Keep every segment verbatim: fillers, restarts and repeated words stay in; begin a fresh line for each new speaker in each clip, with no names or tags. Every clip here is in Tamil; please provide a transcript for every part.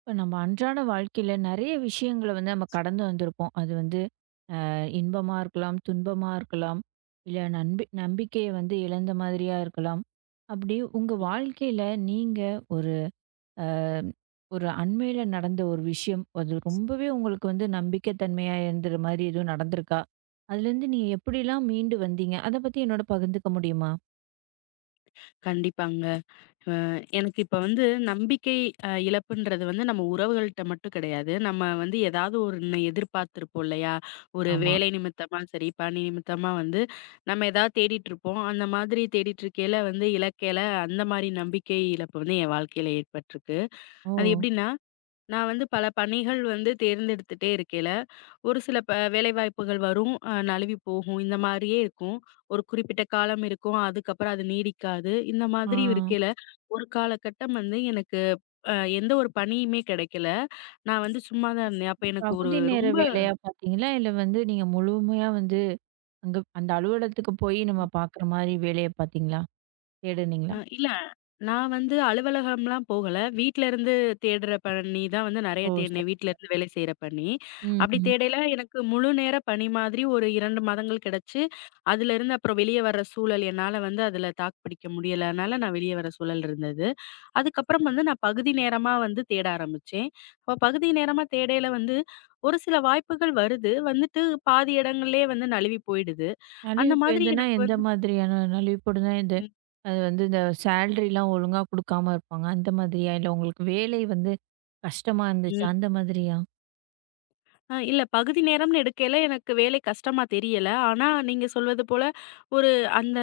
இப்ப நம்ம அன்றாட வாழ்க்கையில நெறைய விஷயங்கள வந்து நம்ம கடந்து வந்திருப்போம். அது வந்து அ இன்பமா இருக்கலாம், துன்பமா இருக்கலாம், இல்ல நன்பி நம்பிக்கைய வந்து இழந்த மாதிரியா இருக்கலாம். அப்படி உங்க வாழ்க்கையில நீங்க ஒரு ஒரு அண்மையில நடந்த ஒரு விஷயம், அது ரொம்பவே உங்களுக்கு வந்து நம்பிக்கை தன்மையா இருந்துற மாரி எதுவும் நடந்திருக்கா? அதுலேருந்து நீங்க எப்படிலாம் மீண்டு வந்தீங்க? அத பத்தி என்னோட பகிர்ந்துக்க முடியுமா?
கண்டிப்பாங்க. அ எனக்கு இப்ப வந்து நம்பிக்கை அ இழப்புன்றது வந்து நம்ம உறவுகள்ட்ட மட்டும் கிடையாது. நம்ம வந்து ஏதாவது ஒண்ணு எதிர்பார்த்திருப்போம் இல்லையா? ஒரு
ஆமா.
வேலை நிமித்தமா சரி, பணி நிமித்தமா வந்து நம்ம ஏதாவது தேடிட்டு இருப்போம். அந்த மாதிரி தேடிட்டு இருக்கையில வந்து இலக்கையில அந்த மாரி நம்பிக்கை இழப்பு வந்து என் வாழ்க்கையில ஏற்பட்டிருக்கு.
ஓ!
அது எப்படின்னா, நான் வந்து பல பணிகள் வந்து தேர்ந்தெடுத்துட்டே இருக்கையில, ஒரு சில ப வேலைவாய்ப்புகள் வரும், அ நழுவி போகும். இந்த மாரியே இருக்கும். ஒரு குறிப்பிட்ட காலம் இருக்கும். அதுக்கப்புறம் அது நீடிக்காது. இந்த
ஆ.
மாதிரி இருக்கையில, ஒரு காலகட்டம் வந்து எனக்கு அ எந்த ஒரு பணியுமே கிடைக்கல. நான் வந்து சும்மா தான் இருந்தேன். அப்ப
இது
எனக்கு ஒரு
பகுதி நேர
ரொம்ப
வேலையா பார்த்தீங்களா? இல்ல வந்து நீங்க முழுமையா வந்து அங்க அந்த அலுவலகத்துக்கு போயி நம்ம பாக்குற மாரி வேலைய பாத்தீங்களா?
அ
தேடுனீங்களா?
இல்ல. நான் வந்து அலுவலகம்லாம் போகல. வீட்ல இருந்து தேடுற பணி தான் வந்து நெறைய
ஓ! சரி.
தேடினேன். வீட்ல இருந்து வேலை செய்ற பணி.
ம்,
அப்படி
ம்.
தேடையில எனக்கு முழு நேர பணி மாதிரி ஒரு இரண்டு மாதங்கள் கிடைச்சு, அதுலருந்து அப்புறம் வெளிய வர்ற சூழல் என்னால வந்து அதுல தாக்கு பிடிக்க முடியல. அதனால நான் வெளிய வர சூழல் இருந்தது. அதுக்கப்புறம் வந்து நான் பகுதி நேரமா வந்து தேட ஆரம்பிச்சேன். அப்ப பகுதி நேரமா தேடையில வந்து ஒரு சில வாய்ப்புகள் வருது. வந்துட்டு பாதி இடங்கள்லயே வந்து நழுவி போயிடுது. அந்த
நலிவு
மாதிரி
போயிருதுன்னா,
எனக்கு
எந்த
வந்து
மாதிரியான நலிவு போடுதுன்னா, இந்த
ம்.
அது வந்து இந்த சேலரிலாம் ஒழுங்கா குடுக்காம இருப்பாங்க. அந்த மாதிரியா? இல்ல உங்களுக்கு வேலை வந்து கஷ்டமா இருந்துச்சா?
ம்.
அந்த மாதிரியா?
அ இல்ல பகுதி நேரம்னு எடுக்கையில எனக்கு வேலை கஷ்டமா தெரியல. ஆனா நீங்க சொல்வது போல ஒரு அந்த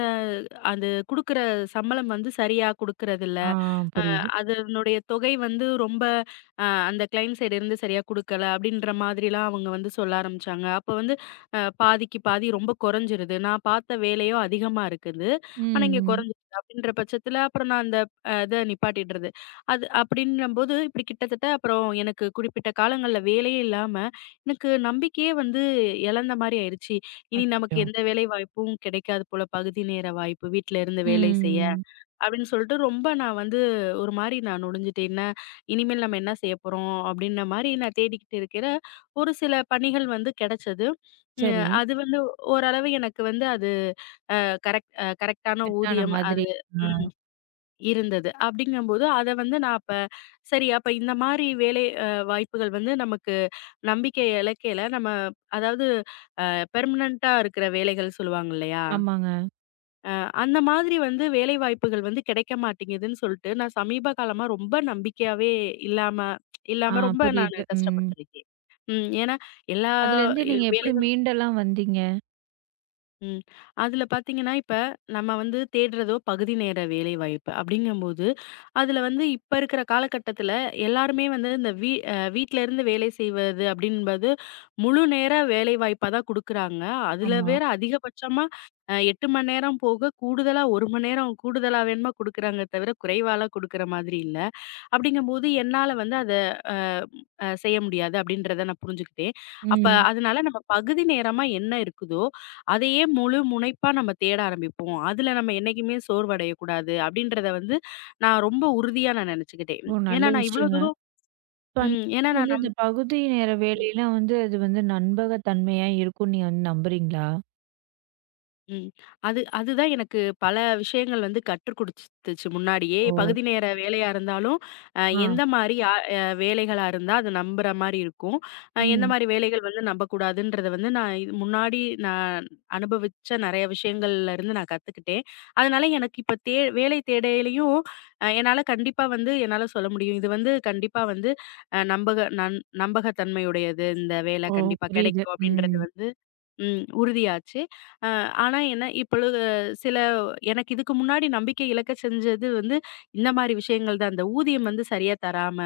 அது குடுக்குற சம்பளம் வந்து சரியா குடுக்குறதில்ல.
ஆ, புரியுது.
அதனுடைய தொகை வந்து ரொம்ப அ அந்த கிளையன்ட் சைடு இருந்து சரியா குடுக்கல அப்படின்ற மாதிரிலாம் அவங்க வந்து சொல்ல ஆரம்பிச்சாங்க. அப்ப வந்து அ பாதிக்கு பாதி ரொம்ப குறைஞ்சிருது. நான் பார்த்த வேலையோ அதிகமா இருக்குது. ஆனா
ம்,
இங்க
ம்.
குறைஞ்சிருது. அப்படின்ற பட்சத்துல அப்புறம் நான் அந்த அ இத நிப்பாட்டிடுறது. அது அப்படின்னும்போது இப்படி கிட்டத்தட்ட அப்புறம் எனக்கு குறிப்பிட்ட காலங்கள்ல வேலையே இல்லாம எனக்கு நம்பிக்கையே வந்து இழந்த மாரி ஆயிருச்சு. இனி நமக்கு
அச்சச்சோ!
எந்த வேலை வாய்ப்பும் கிடைக்காது போல பகுதி நேர வாய்ப்பு வீட்ல இருந்து வேலை செய்ய.
ம்.
அப்படின்னு சொல்லிட்டு ரொம்ப நான் வந்து ஒரு மாரி நான் நொடிஞ்சுட்டேன். என்ன இனிமேல் நம்ம என்ன செய்ய போறோம்? அப்படின்ன மாரி நான் தேடிக்கிட்டு இருக்கிற ஒரு சில பணிகள் வந்து கிடைச்சது. ம்
சரி.
அது வந்து ஓரளவு எனக்கு வந்து அது கரெக்ட் அ கரெக்ட்டான
செட் ஆன
ஊதியம்
மாதிரி.
அது
ஆ.
ம் இருந்தது. அப்படிங்கும்போது அத வந்து நான் அப்ப சரி அப்ப இந்த மாரி வேலை அ வாய்ப்புகள் வந்து நமக்கு நம்பிக்கை இலக்கையில நம்ம அதாவது பெர்மனன்ட்டா இருக்கிற வேலைகள் சொல்லுவாங்க இல்லையா?
ஆமாங்க.
அ அந்த மாதிரி வந்து வேலைவாய்ப்புகள் வந்து கிடைக்க மாட்டேங்குதுன்னு சொல்ட்டு, நான் சமீப காலமா ரொம்ப நம்பிக்கையாவே இல்லாம
ஆ,
இல்லாம ரொம்ப நானு
புரியுது. ம்.
கஷ்டப்பட்டுருக்கேன். ம். ஏன்னா எல்லா
அதுலேருந்து நீங்க எப்படி
வேலைகளும்
மீண்டெல்லாம் வந்தீங்க?
ம். அதுல பார்த்தீங்கன்னா, இப்ப நம்ம வந்து தேடுறதோ பகுதி நேர வேலைவாய்ப்பு அப்படிங்கும்போது, அதுல வந்து இப்ப இருக்கிற காலகட்டத்துல எல்லாருமே வந்து இந்த வீ அ வீட்ல இருந்து வேலை செய்வது அப்படின்பது முழு நேர வேலைவாய்ப்பா தான் குடுக்குறாங்க. அதுல
ஆமா.
வேற அதிகபட்சமா அ எட்டு மணி நேரம் போக கூடுதலா ஒரு மணி நேரம் கூடுதலா வேணுமா குடுக்குறாங்க தவிர, குறைவாலாம் குடுக்குற மாதிரி இல்ல. அப்படிங்கும்போது என்னால வந்து அத அ அ செய்ய முடியாது அப்படின்றத நான் புரிஞ்சுக்கிட்டேன். அப்ப
ம்.
அதனால நம்ம பகுதி நேரமா என்ன இருக்குதோ, அதையே முழு முனைப்பா நம்ம தேட ஆரம்பிப்போம். அதுல நம்ம என்னைக்குமே சோர்வடையக்கூடாது அப்படின்றத வந்து நான் ரொம்ப உறுதியா நான் நெனச்சுக்கிட்டேன்.
ஓ! நல்ல
ஏன்னா நான் இவ்ளோ
விஷயங்க.
தூரம்
இப்ப அந்த
ம். ஏன்னா
மாதிரி
நான்
வந்து இந்த பகுதி நேர வேலையெல்லாம் வந்து அது வந்து நண்பகத்தன்மையா இருக்கும்ன்னு நீங்க வந்து நம்புறீங்களா?
ம். அது அதுதான் எனக்கு பல விஷயங்கள் வந்து கற்றுக் குடுத்துச்சு முன்னாடியே.
ஓ!
பகுதி நேர வேலையா இருந்தாலும், அ
ஆ.
எந்த மாரி யா அ வேலைகளா இருந்தா அது நம்புற மாரி இருக்கும். அ எந்த
ம்.
மாரி வேலைகள் வந்து நம்பக்கூடாதுன்றத வந்து நான் இது முன்னாடி நான் அனுபவிச்ச நெறைய விஷயங்கள்ல இருந்து நான் கத்துக்கிட்டேன். அதனால எனக்கு இப்ப தே வேலை தேடையிலயும் அ என்னால கண்டிப்பா வந்து என்னால சொல்ல முடியும். இது வந்து கண்டிப்பா வந்து அ நம்பக நன் நம்பகத்தன்மையுடையது. இந்த வேலை
ஓ!
கண்டிப்பா
புரியுது.
கெடைக்கும் அப்படின்றது
ம்.
வந்து ம். உறுதியாச்சு. அ ஆனா என்ன இப்பொழுது சில எனக்கு இதுக்கு முன்னாடி நம்பிக்கை இழக்க செஞ்சது வந்து, இந்த மாரி விஷயங்கள் தான். இந்த ஊதியம் வந்து சரியா தராம,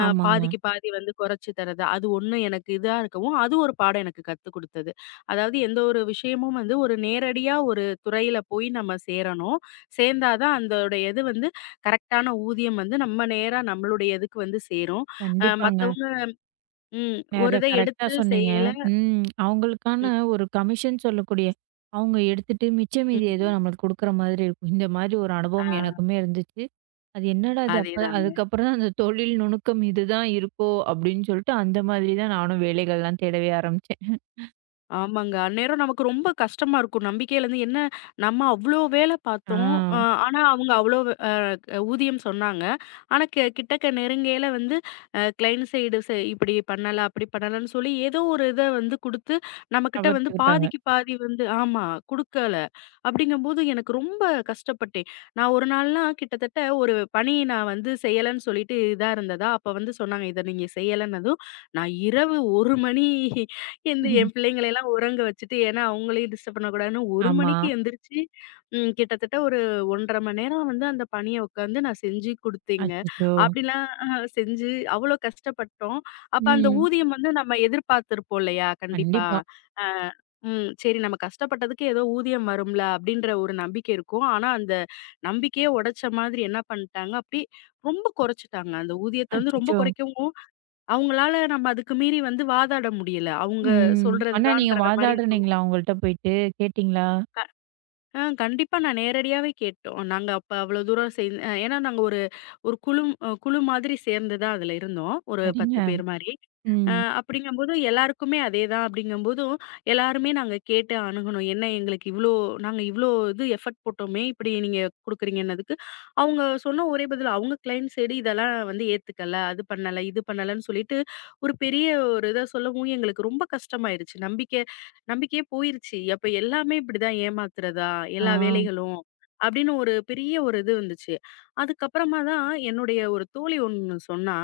அ
ஆமாங்க.
பாதிக்கு பாதி வந்து குறைச்சு தர்றது. அது ஒண்ணு எனக்கு இதா இருக்கவும், அது ஒரு பாடம் எனக்கு கத்துக் குடுத்தது. அதாவது எந்த ஒரு விஷயமும் வந்து ஒரு நேரடியா ஒரு துறையில போய் நம்ம சேரணும். சேர்ந்தா தான் அந்தோடைய இது வந்து கரெக்ட்டான ஊதியம் வந்து நம்ம நேரா நம்மளுடைய இதுக்கு வந்து சேரும். அ
கண்டிப்பாங்க.
மத்தவங்க ம். ஒரு
நேர
இத
கரெக்ட்டா
எடுத்து
சொன்னீங்க.
செய்யல
ம். அவங்களுக்கான
ம்,
ஒரு கமிஷன் சொல்லக்கூடிய அவங்க எடுத்துட்டு மிச்ச மீதி ஏதோ
ம்.
நம்மளுக்கு குடுக்குற மாதிரி இருக்கும். இந்த மாதிரி ஒரு அனுபவம்
ஆ.
எனக்குமே இருந்துச்சு. அது என்னடா இது அப்ப
அதேதாங்க.
அதுக்கப்புறம் தான் அந்த தொழில் நுணுக்கம் இதுதான் இருக்கோ! அப்படின்னு சொல்லிட்டு அந்த மாதிரி தான் நானும் வேலைகள்லாம் தேடவே ஆரம்பிச்சேன்.
ஆமாங்க. அந்நேரம் நமக்கு ரொம்ப கஷ்டமா இருக்கும். நம்பிக்கையிலருந்து என்ன நம்ம அவ்ளோ வேல
ஆ.
பார்த்தோம். அ ஆனா அவங்க அவ்ளோ அ ஊதியம் சொன்னாங்க. ஆனா கி கிட்டக்க நெருங்கையில வந்து அ கிளையண்ட் சைடு செ இப்படி பண்ணல, அப்படி பண்ணலன்னு சொல்லி ஏதோ ஒரு இத வந்து குடுத்து, நம்மகிட்ட வந்து
தவிர்த்துக்கிட்டாங்க.
பாதிக்கு பாதி வந்து ஆமா குடுக்கல. அப்படிங்கும்போது எனக்கு ரொம்ப கஷ்டப்பட்டேன். நான் ஒரு நாள்லாம் கிட்டத்தட்ட ஒரு பணி நான் வந்து செய்யலன்னு சொல்லிட்டு இதா இருந்ததா, அப்ப வந்து சொன்னாங்க, "இத நீங்க செய்யலன்னதும்" நான் இரவு ஒரு மணி எந்து என் பிள்ளைங்களையெல்லாம் உறங்க வச்சுட்டு, ஏன்னா அவங்களையும் டிஸ்டர்ப் பண்ணக்கூடாதுன்னு ஒரு
ஆமா.
மணிக்கு எந்திரிச்சு, ம் கிட்டத்தட்ட ஒரு ஒன்றரை மணி நேரம் வந்து அந்த பணிய உட்காந்து நான் செஞ்சு குடுத்தேங்க.
அச்சச்சோ!
அப்படிலாம் அ செஞ்சு அவ்வளோ கஷ்டப்பட்டோம். அப்ப அந்த
ம்.
ஊதியம் வந்து நம்ம எதிர்பார்த்திருப்போம் இல்லையா? கண்டிப்பா.
கண்டிப்பா.
அ ம் சரி நம்ம கஷ்டப்பட்டதுக்கு ஏதோ ஊதியம் வரும்ல அப்படின்ற ஒரு நம்பிக்கை இருக்கும். ஆனா அந்த நம்பிக்கையே உடைச்ச மாதிரி என்ன பண்ணிட்டாங்க, அப்படியே ரொம்ப குறைச்சுட்டாங்க. அந்த ஊதியத்த வந்து ரொம்ப
அச்சச்சோ!
குறைக்கவும் அவங்களால நம்ம அதுக்கு மீறி வந்து வாதாட முடியல. அவங்க
ம்.
சொல்றது
ஆனா நீங்க
தான்றத மாரி இருக்கும்.
வாதாடுனீங்களா அவங்கள்ட்ட போயிட்டு? கேட்டீங்களா?
க ஆ கண்டிப்பா நான் நேரடியாவே கேட்டோம். நாங்க அப்ப அவ்வளோ தூரம் செய் ஏன்னா நாங்க ஒரு குழு அ குழு மாதிரி சேர்ந்து தான் அதுல இருந்தோம். ஒரு
சரிங்க.
பத்து பேர் மாரி. அ
ம்.
அப்படிங்கும்போது எல்லாருக்குமே அதே தான் அப்படிங்கும்போதும், எல்லாருமே நாங்க கேட்டு அணுகுனோம். என்ன எங்களுக்கு இவ்ளோ நாங்க இவ்ளோ இது எஃபோர்ட் போட்டோமே, இப்படி நீங்க குடுக்குறீங்கன்னதுக்கு, அவங்க சொன்ன ஒரே பதில் அவங்க கிளையன்ட் சைடு இதெல்லாம் வந்து ஏத்துக்கல, அது பண்ணல, இது பண்ணலன்னு சொல்லிட்டு, ஒரு பெரிய ஒரு இத சொல்லவும் எங்களுக்கு ரொம்ப கஷ்டமாயிருச்சு. நம்பிக்கை நம்பிக்கையே போயிருச்சு. அப்ப எல்லாமே இப்படிதான் ஏமாத்துறதா?
ஆ,
எல்லா வேலைகளும்? அப்படின்னு ஒரு பெரிய ஒரு இது வந்துச்சு. அதுக்கப்புறமா தான் என்னுடைய ஒரு தோழி ஒண்ணு சொன்னா,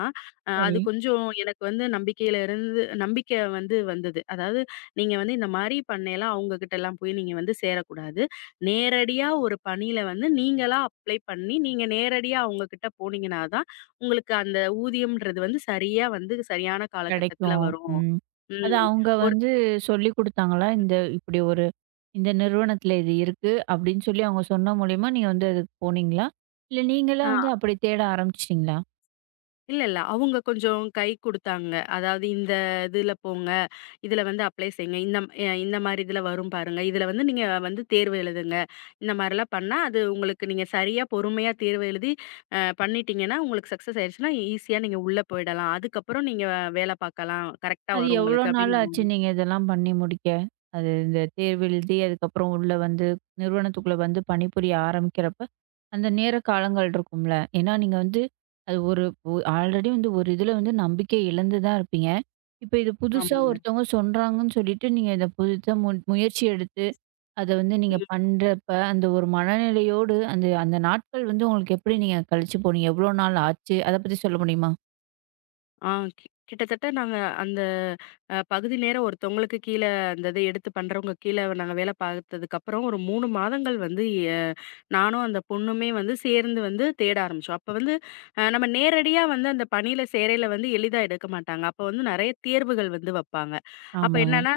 அ அது
சரி.
கொஞ்சம் எனக்கு வந்து நம்பிக்கையில இருந்து நம்பிக்கை வந்து வந்தது. அதாவது நீங்க வந்து இந்த மாரி பண்ணையில அவங்ககிட்டலாம் போய் நீங்க வந்து சேரக்கூடாது. நேரடியா ஒரு பணியில வந்து நீங்களா அப்ளை பண்ணி, நீங்க நேரடியா அவங்ககிட்ட போனீங்கன்னா தான், உங்களுக்கு அந்த ஊதியம்ன்றது வந்து சரியா வந்து சரியான காலகட்டத்தில
கிடைக்கும்.
வரும்.
ம். அது
ம்.
அவங்க
ஒரு
வந்து சொல்லிக் குடுத்தாங்களா? இந்த இப்படி ஒரு இந்த நிறுவனத்தில இது இருக்கு அப்படின்னு சொல்லி அவங்க சொன்ன மூலியமா நீங்க வந்து அதுக்கு போனீங்களா? இல்ல நீங்களா
ஆ
வந்து அப்படி தேட ஆரம்பிச்சுட்டீங்களா?
இல்ல, இல்ல. அவங்க கொஞ்சம் கை குடுத்தாங்க. அதாவது இந்த இதுல போங்க. இதுல வந்து அப்ளை செய்யுங்க. இந்த அ இந்த மாரி இதுல வரும் பாருங்க. இதுல வந்து நீங்க வந்து தேர்வு எழுதுங்க. இந்த மாரிலாம் பண்ணா, அது உங்களுக்கு நீங்க சரியா பொறுமையா தேர்வு எழுதி அ பண்ணிட்டீங்கன்னா, உங்களுக்கு சக்சஸ் ஆயிருச்சுன்னா, ஈஸியா நீங்க உள்ள போயிடலாம். அதுக்கப்புறம் நீங்க வேல பாக்கலாம். கரெக்ட்டா
அது
வரும்
எவ்வளோ
உங்களுக்கு
நாள் ஆச்சு
அப்டின்னு
நீங்க இதெல்லாம் பண்ணி முடிக்க? அது இந்த தேர்வு எழுதி, அதுக்கப்புறம் உள்ள வந்து நிறுவனத்துக்குள்ள வந்து பணிபுரிய ஆரம்பிக்கிறப்ப, அந்த நேர காலங்கள் இருக்கும்ல. ஏன்னா நீங்க வந்து அது ஒரு ஒ ஆல்ரெடி வந்து ஒரு இதுல வந்து நம்பிக்கை இழந்து தான் இருப்பீங்க. இப்ப இது புதுசா
ஆமாங்க.
ஒருத்தவங்க சொல்றாங்கன்னு சொல்லிட்டு, நீங்க இத புதுசா மு முயற்சி எடுத்து, அத வந்து நீங்க பண்றப்ப, அந்த ஒரு மனநிலையோடு அந்த அந்த நாட்கள் வந்து உங்களுக்கு எப்படி நீங்க கழிச்சு போனீங்க? எவ்வளோ நாள் ஆச்சு? அத பத்தி சொல்ல முடியுமா?
ஆ கி கிட்டத்தட்ட நாங்க அந்த அ பகுதி நேர ஒருத்தவங்களுக்கு கீழ அந்த இத எடுத்து பண்றவங்க கீழ நாங்க வேலை பார்த்ததுக்கப்புறம் ஒரு மூணு மாதங்கள் வந்து எ நானும் அந்த பொண்ணுமே வந்து சேர்ந்து வந்து தேட ஆரம்பிச்சோம். அப்ப வந்து அ நம்ம நேரடியா வந்து அந்த பணியில சேரையில வந்து எளிதா எடுக்க மாட்டாங்க. அப்ப வந்து நெறைய தேர்வுகள் வந்து வப்பாங்க. அப்ப
ஆமாங்க.
என்னன்னா,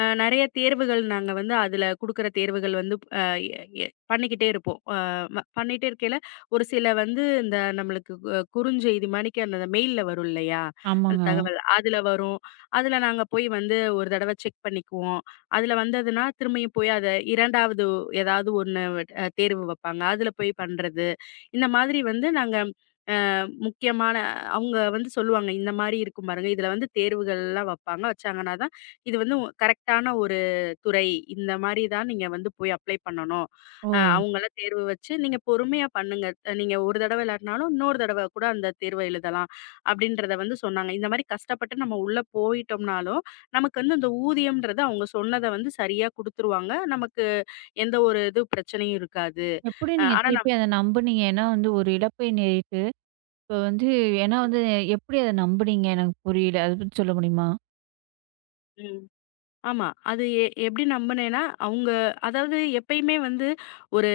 அ நெறைய தேர்வுகள் நாங்க வந்து அதுல குடுக்குற தேர்வுகள் வந்து அ எ எ- பண்ணிக்கிட்டே இருப்போம். அ வ பண்ணிட்டே இருக்கையில ஒரு சில வந்து இந்த நம்மளுக்கு அ குறுஞ்செய்தி மாணிக்க அந்த மெயில்ல வரும் இல்லையா? அந்த
ஆமாங்க.
தகவல். அதுல வரும். அதுல நாங்க போய் வந்து ஒரு தடவ செக் பண்ணிக்குவோம். அதுல வந்ததுன்னா, திரும்பியும் போய் அத 2வது ஏதாவது ஒண்ணு அ தேர்வு வப்பாங்க. அதுல போய் பண்றது. இந்த மாதிரி வந்து நாங்க முக்கியமான அவங்க வந்து சொல்லுவாங்க, இந்த மாரி இருக்கும் பாருங்க. இதுல வந்து தேர்வுகள்லாம் வப்பாங்க. வச்சாங்கன்னா தான், இது வந்து உ கரெக்ட்டான ஒரு துறை. இந்த மாரி தான் நீங்க வந்து போய் அப்ளை பண்ணணும். அ
ஓ!
அவங்கலாம் தேர்வு வச்சு, நீங்க பொறுமையா பண்ணுங்க. அஹ் நீங்க ஒரு தடவ இல்லாட்டினாலும், இன்னொரு தடவ கூட அந்த தேர்வ எழுதலாம். அப்டின்றத வந்து சொன்னாங்க. இந்த மாரி கஷ்டப்பட்டு நம்ம உள்ள போயிட்டோம்னாலும், நமக்கு வந்து அந்த ஊதியம்ன்றது அவங்க சொன்னத வந்து சரியா குடுத்துருவாங்க. நமக்கு எந்த ஒரு இது பிரச்சனையும் இருக்காது.
எப்படி
அ
நீங்க
ஆனா நம்
திருப்பி அத நம்புனீங்க? ஏன்னா வந்து ஒரு இழப்பை நேரிட்டு, இப்ப வந்து ஏன்னா வந்து எப்படி அத நம்புனீங்க? எனக்கு புரியல. அத பத்தி சொல்ல முடியுமா?
ம். ஆமா. அது எ எப்படி நம்புனேன்னா, அவங்க அதாவது எப்பயுமே வந்து ஒரு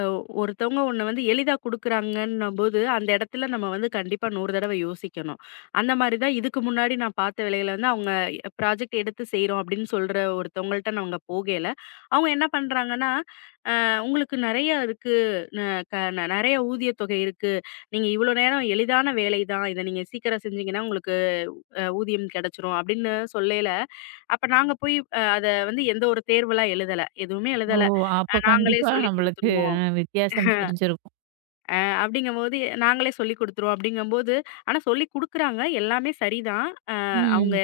அ ஒருத்தவங்க ஒண்ண வந்து எளிதா குடுக்குறாங்கன்னும்போது, அந்த இடத்துல நம்ம வந்து கண்டிப்பா நூறு தடவ யோசிக்கணும். அந்த மாரி தான் இதுக்கு முன்னாடி நான் பார்த்த வேலைகள வந்து அவங்க ப்ராஜெக்ட் எடுத்து செய்றோம் அப்படின்னு சொல்ற ஒருத்தவங்கள்ட்ட நாங்க போகையில, அவங்க என்ன பண்றாங்கன்னா, அ உங்களுக்கு நெறைய இருக்கு. ந க நெறைய ஊதியத்தொகை இருக்கு. நீங்க இவ்வளோ நேரம் எளிதான வேலை தான். இத நீங்க சீக்கிரம் செஞ்சீங்கன்னா உங்களுக்கு அ ஊதியம் கிடைச்சிரும் அப்படின்னு சொல்லையில, அப்ப நாங்க போய் அ அத வந்து எந்த ஒரு தேர்வெல்லாம் எழுதல. எதுவுமே
ஓ!
எழுதல. அ
அப்ப
நாங்களே
கண்டிப்பா
சொல்லிக்
நம்மளுக்கு
குடுத்துருவோம்.
அ வித்தியாசம் தெரிஞ்சிருக்கும்.
அப்படிங்கம்போது நாங்களே சொல்லிக் குடுத்துருவோம் அப்படிங்கம்போது, ஆனா சொல்லிக் குடுக்குறாங்க. எல்லாமே சரிதான். அ அவங்க
ம்.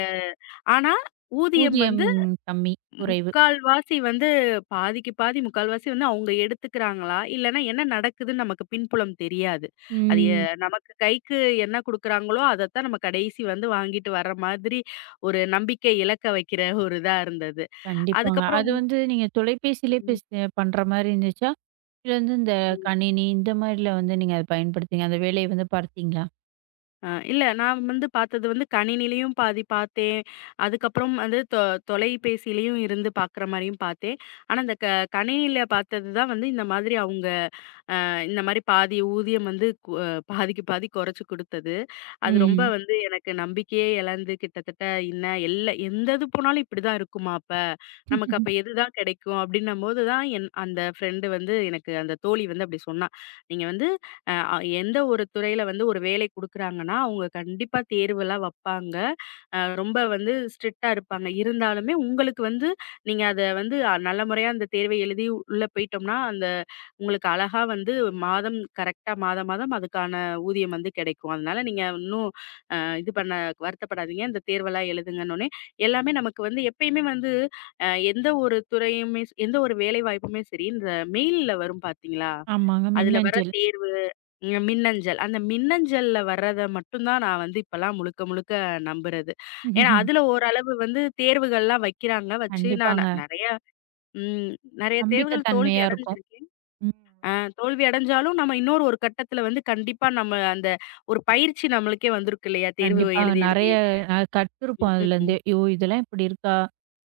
ஆனா ஊதியம்
ஊதியம்
வந்து
கம்மி, குறைவு.
முக்கால்வாசி வந்து பாதிக்கு பாதி முக்கால்வாசி வந்து அவங்க எடுத்துக்கிறாங்களா? இல்லன்னா என்ன நடக்குதுன்னு நமக்கு பின்புலம் தெரியாது. அது எ
ம்.
நமக்கு கைக்கு என்ன குடுக்குறாங்களோ, அதத்தான் நம்ம கடைசி வந்து வாங்கிட்டு வர்ற மாதிரி ஒரு நம்பிக்கை இலக்க வைக்கிற ஒரு இதா இருந்தது.
கண்டிப்பாங்க.
அதுக்கப்புறம்
அது வந்து நீங்க தொலைபேசியிலே
ம்,
பேசி பண்ற மாரி இருந்துச்சா? இல்ல வந்து இந்த
ம்.
கணினி இந்த மாரில வந்து நீங்க அத பயன்படுத்தீங்க? அந்த வேலைய வந்து பார்த்தீங்களா?
அ இல்ல நான் வந்து பார்த்தது வந்து கணினியிலயும் பாதி பார்த்தேன். அதுக்கப்புறம் வந்து தொ தொலைபேசியிலயும் இருந்து பார்க்குற மாரியும் பார்த்தேன். ஆனா, இந்த க கணினியில பார்த்தது தான் வந்து இந்த மாதிரி அவங்க இந்த மாரி பாதி ஊதியம் வந்து கு அ பாதிக்கு பாதி குறைச்சு குடுத்தது. அது ரொம்ப
ம்.
வந்து எனக்கு நம்பிக்கையே இழந்து கிட்டத்தட்ட என்ன எல்ல எந்த இது போனாலும் இப்படிதான் இருக்குமா அப்ப? நமக்கு அப்ப எதுதான் கிடைக்கும்? அப்படின்னும்போது தான் என் அந்த ஃப்ரெண்டு வந்து எனக்கு அந்த தோழி வந்து அப்படி சொன்னா. நீங்க வந்து அஹ், அ எந்த ஒரு துறையில வந்து ஒரு வேலை குடுக்குறாங்கன்னா, அவங்க கண்டிப்பா தேர்வுலாம் வப்பாங்க. அ ரொம்ப வந்து ஸ்ட்ரிக்ட்டா இருப்பாங்க. இருந்தாலுமே உங்களுக்கு வந்து நீங்க அத வந்து அ- நல்ல முறையா அந்த தேர்வை எழுதி உள்ள போயிட்டோம்னா, அந்த உங்களுக்கு அழகா வந்து மாதம் கரெக்ட்டா மாதா மாதம் அதுக்கான ஊதியம் வந்து கிடைக்கும். அதனால நீங்க இன்னும் அ இது பண்ண வருத்தப்படாதீங்க. இந்த தேர்வெல்லாம் எழுதுங்கன்னோனே, எல்லாமே நமக்கு வந்து எப்பயுமே வந்து அ எந்த ஒரு துறையுமே ச- எந்த ஒரு வேலைவாய்ப்புமே சரி, இந்த மெயில்ல வரும் பார்த்தீங்களா?
ஆமாங்க.
அதுல வர
மின்னஞ்சல்.
தேர்வு, ம் மின்னஞ்சல். அந்த மின்னஞ்சல்ல வர்றத மட்டும் தான் நான் வந்து இப்பலாம் முழுக்க முழுக்க நம்புறது. ஏன்னா, அதுல ஓரளவு வந்து தேர்வுகள்லாம் வைக்கிறாங்க. வச்சு நான்
கண்டிப்பாங்க.
நெறைய ம் நெறைய
நம்பிக்கை
தேர்வுகள் தோல்வி
தன்மையா இருக்கும்.
அடைஞ்சிருக்கேன். ஆ தோல்வி அடைஞ்சாலும் நம்ம இன்னொரு ஒரு கட்டத்துல வந்து கண்டிப்பா நம்ம அந்த ஒரு பயிற்சி நம்மளுக்கே வந்திருக்கு இல்லையா? தேர்வு
கண்டிப்பா.
எழுதி எழுதி.
நெறைய அ கத்துருப்போம்
ம்.
அதுலேருந்தே. "ஐயோ! இதெல்லாம் இப்படி இருக்கா?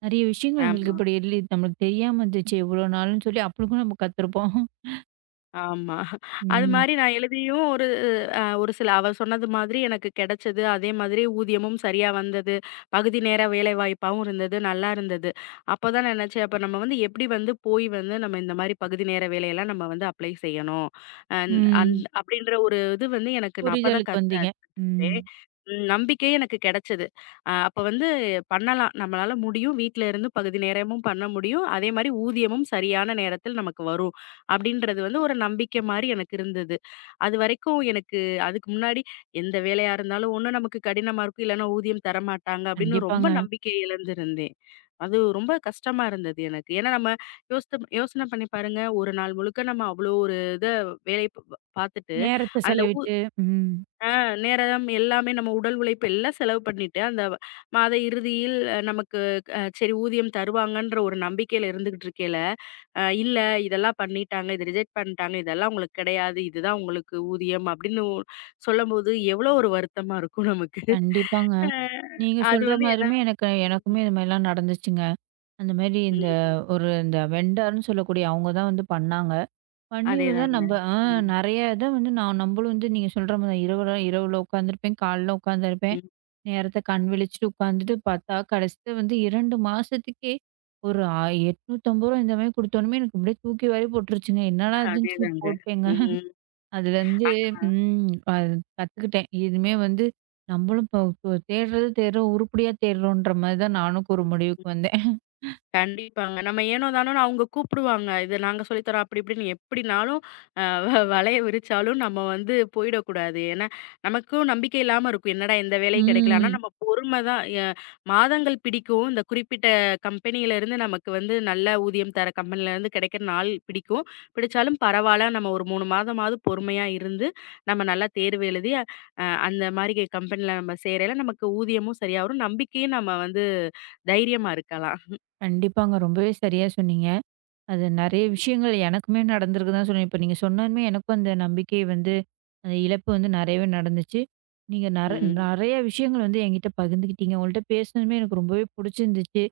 நெறைய விஷயங்கள் நம்மளுக்கு
ஆமா.
இப்படி இல்ல நம்மளுக்கு தெரியாம இருந்துச்சு இவ்வளோ நாள்ன்னு" சொல்லி அப்பளுக்கும் நம்ம கத்துருப்போம்.
ஆமா. அது
ம்.
மாரி நான் எழுதியும் ஒரு அ ஒரு சில அவ சொன்னது மாதிரி எனக்கு கிடைச்சது. அதே மாதிரி ஊதியமும் சரியா வந்தது. பகுதி நேர வேலைவாய்ப்பாவும் இருந்தது. நல்லா இருந்தது. அப்பதான் நான் நினைச்சேன், அப்ப நம்ம வந்து எப்படி வந்து போய் வந்து நம்ம இந்த மாரி பகுதி நேர வேலையெல்லாம் நம்ம வந்து அப்ளை செய்யணும். அந் அந்
ம்.
அப்படின்ற ஒரு இது வந்து எனக்கு நான் அப்பதான்
புரிதலுக்கு
கத் அ
வந்தீங்க. ம்.
கத்துக்கிட்டேன். ம் நம்பிக்கையே எனக்கு கிடைச்சது. அ அப்ப வந்து பண்ணலாம். நம்மளால முடியும். வீட்ல இருந்து பகுதி நேரமும் பண்ண முடியும். அதே மாரி ஊதியமும் சரியான நேரத்தில் நமக்கு வரும். அப்படின்றது வந்து ஒரு நம்பிக்கை மாரி எனக்கு இருந்தது. அதுவரைக்கும் எனக்கு அதுக்கு முன்னாடி எந்த வேலையா இருந்தாலும் ஒண்ணு நமக்கு கடினமா இருக்கும், இல்லன்னா ஊதியம் தரமாட்டாங்க அப்படின்னு ரொம்ப
கண்டிப்பாங்க.
நம்பிக்கை இழந்திருந்தேன். அது ரொம்ப கஷ்டமா இருந்தது எனக்கு. ஏன்னா நம்ம யோசித்து யோசனை பண்ணி பாருங்க, ஒரு நாள் முழுக்க நம்ம அவ்வளோ ஒரு இத வேலைய ப பார்த்துட்டு,
நேரத்த
அந்த
செலவிட்டு. ம்.
அ நேரம் எல்லாமே நம்ம உடல் உழைப்பு எல்லாம் செலவு பண்ணிட்டு, அந்த மாத இறுதியில் அஹ், நமக்கு அ சரி ஊதியம் தருவாங்கன்ற ஒரு நம்பிக்கையில இருந்துகிட்டு இருக்கையில அ இல்ல இதெல்லாம் பண்ணிட்டாங்க, இத ரிஜெக்ட் பண்ணிட்டாங்க, இதெல்லாம் உங்களுக்கு கிடையாது. இதுதான் உங்களுக்கு ஊதியம் அப்படின்னு ஒ சொல்லும்போது எவ்வளோ ஒரு வருத்தமா இருக்கும் நமக்கு.
கண்டிப்பாங்க.
அ
நீங்க
அது
சொல்ற
வந்து
மாரியுமே
என்னால
எனக்கு எனக்குமே இது மாரிலாம் நடந்துச்சுங்க. அந்த மாரி இந்த
ம்.
ஒரு இந்த வெண்டார்ன்னு சொல்லக்கூடிய அவங்க தான் வந்து பண்ணாங்க. பணிவு தான்
அதேதாங்க.
நம்ப ஆ
ம்.
நெறைய இத வந்து நான் நம்பளும் வந்து நீங்க சொல்ற மாரி தான் இரவுல இரவுல உட்காந்துருப்பேன், காலைல உட்காந்துருப்பேன்.
ம்.
நேரத்த கண் விழிச்சுட்டு உட்காந்துட்டு பார்த்தா, கடைசில வந்து இரண்டு மாசத்துக்கே ஒரு ஆ ரூ. எண்ணூற்று ஐம்பது இந்த மாரி குடுத்தோனமே எனக்கு அப்படியே தூக்கி வாரி போட்டுருச்சுங்க. என்னடா இதுன்னு சீட்
அதேதாங்க.
போட்டேங்க.
ம்.
அதுலேருந்து ம் அது கத்துக்கிட்டேன். இனிமே வந்து நம்பளும் இப்போ இப்போ தேடுறது தேடுறோம், உருப்படியா தேடுறோன்ற மாரி தான் நானும் ஒரு முடிவுக்கு வந்தேன்.
கண்டிப்பாங்க. நம்ம ஏனோ தானோன்னு அவங்க கூப்பிடுவாங்க. "இது நாங்க சொல்லி தரோம்." அப்படி இப்படின்னு எப்படினாலும் அ வ வலைய விரிச்சாலும் நம்ம வந்து போயிடக்கூடாது. ஏன்னா, நமக்கும் நம்பிக்கை இல்லாம இருக்கும். என்னடா இந்த வேலை கிடைக்கல. ஆனா
ம்.
நம்ம பொறுமை தான் எ மாதங்கள் பிடிக்கும். இந்த குறிப்பிட்ட கம்பெனியிலேருந்து நமக்கு வந்து நல்ல ஊதியம் தர கம்பெனிலேருந்து கிடைக்கிற நாள் பிடிக்கும். பிடிச்சாலும் பரவால்ல. நம்ம ஒரு மூணு மாதமாவது பொறுமையா இருந்து, நம்ம நல்லா தேர்வு எழுதி அ அந்த மாரி கம்பெனியில நம்ம சேரையில நமக்கு ஊதியமும் சரியா வரும். நம்பிக்கையும் நம்ம வந்து தைரியமா இருக்கலாம்.
கண்டிப்பாங்க. ரொம்பவே சரியா சொன்னீங்க. அது நெறைய விஷயங்கள் எனக்குமே நடந்திருக்கு தான் சொல்லுவேன். இப்ப நீங்க சொன்னதுமே எனக்கும் அந்த நம்பிக்கை வந்து அந்த இழப்பு வந்து நெறையவே நடந்துச்சு. நீங்க நெற
ம்.
நெறைய விஷயங்கள் வந்து என்கிட்ட பகிர்ந்துக்கிட்டீங்க. உங்கள்ட்ட பேசினதுமே எனக்கு ரொம்பவே புடிச்சிருந்துச்சு.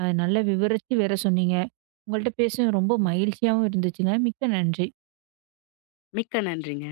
அத நல்லா விவரிச்சு வேற சொன்னீங்க. உங்கள்ட்ட பேசினது ரொம்ப
ம்.
மகிழ்ச்சியாவும் இருந்துச்சுங்க. மிக்க நன்றி.
மிக்க நன்றிங்க.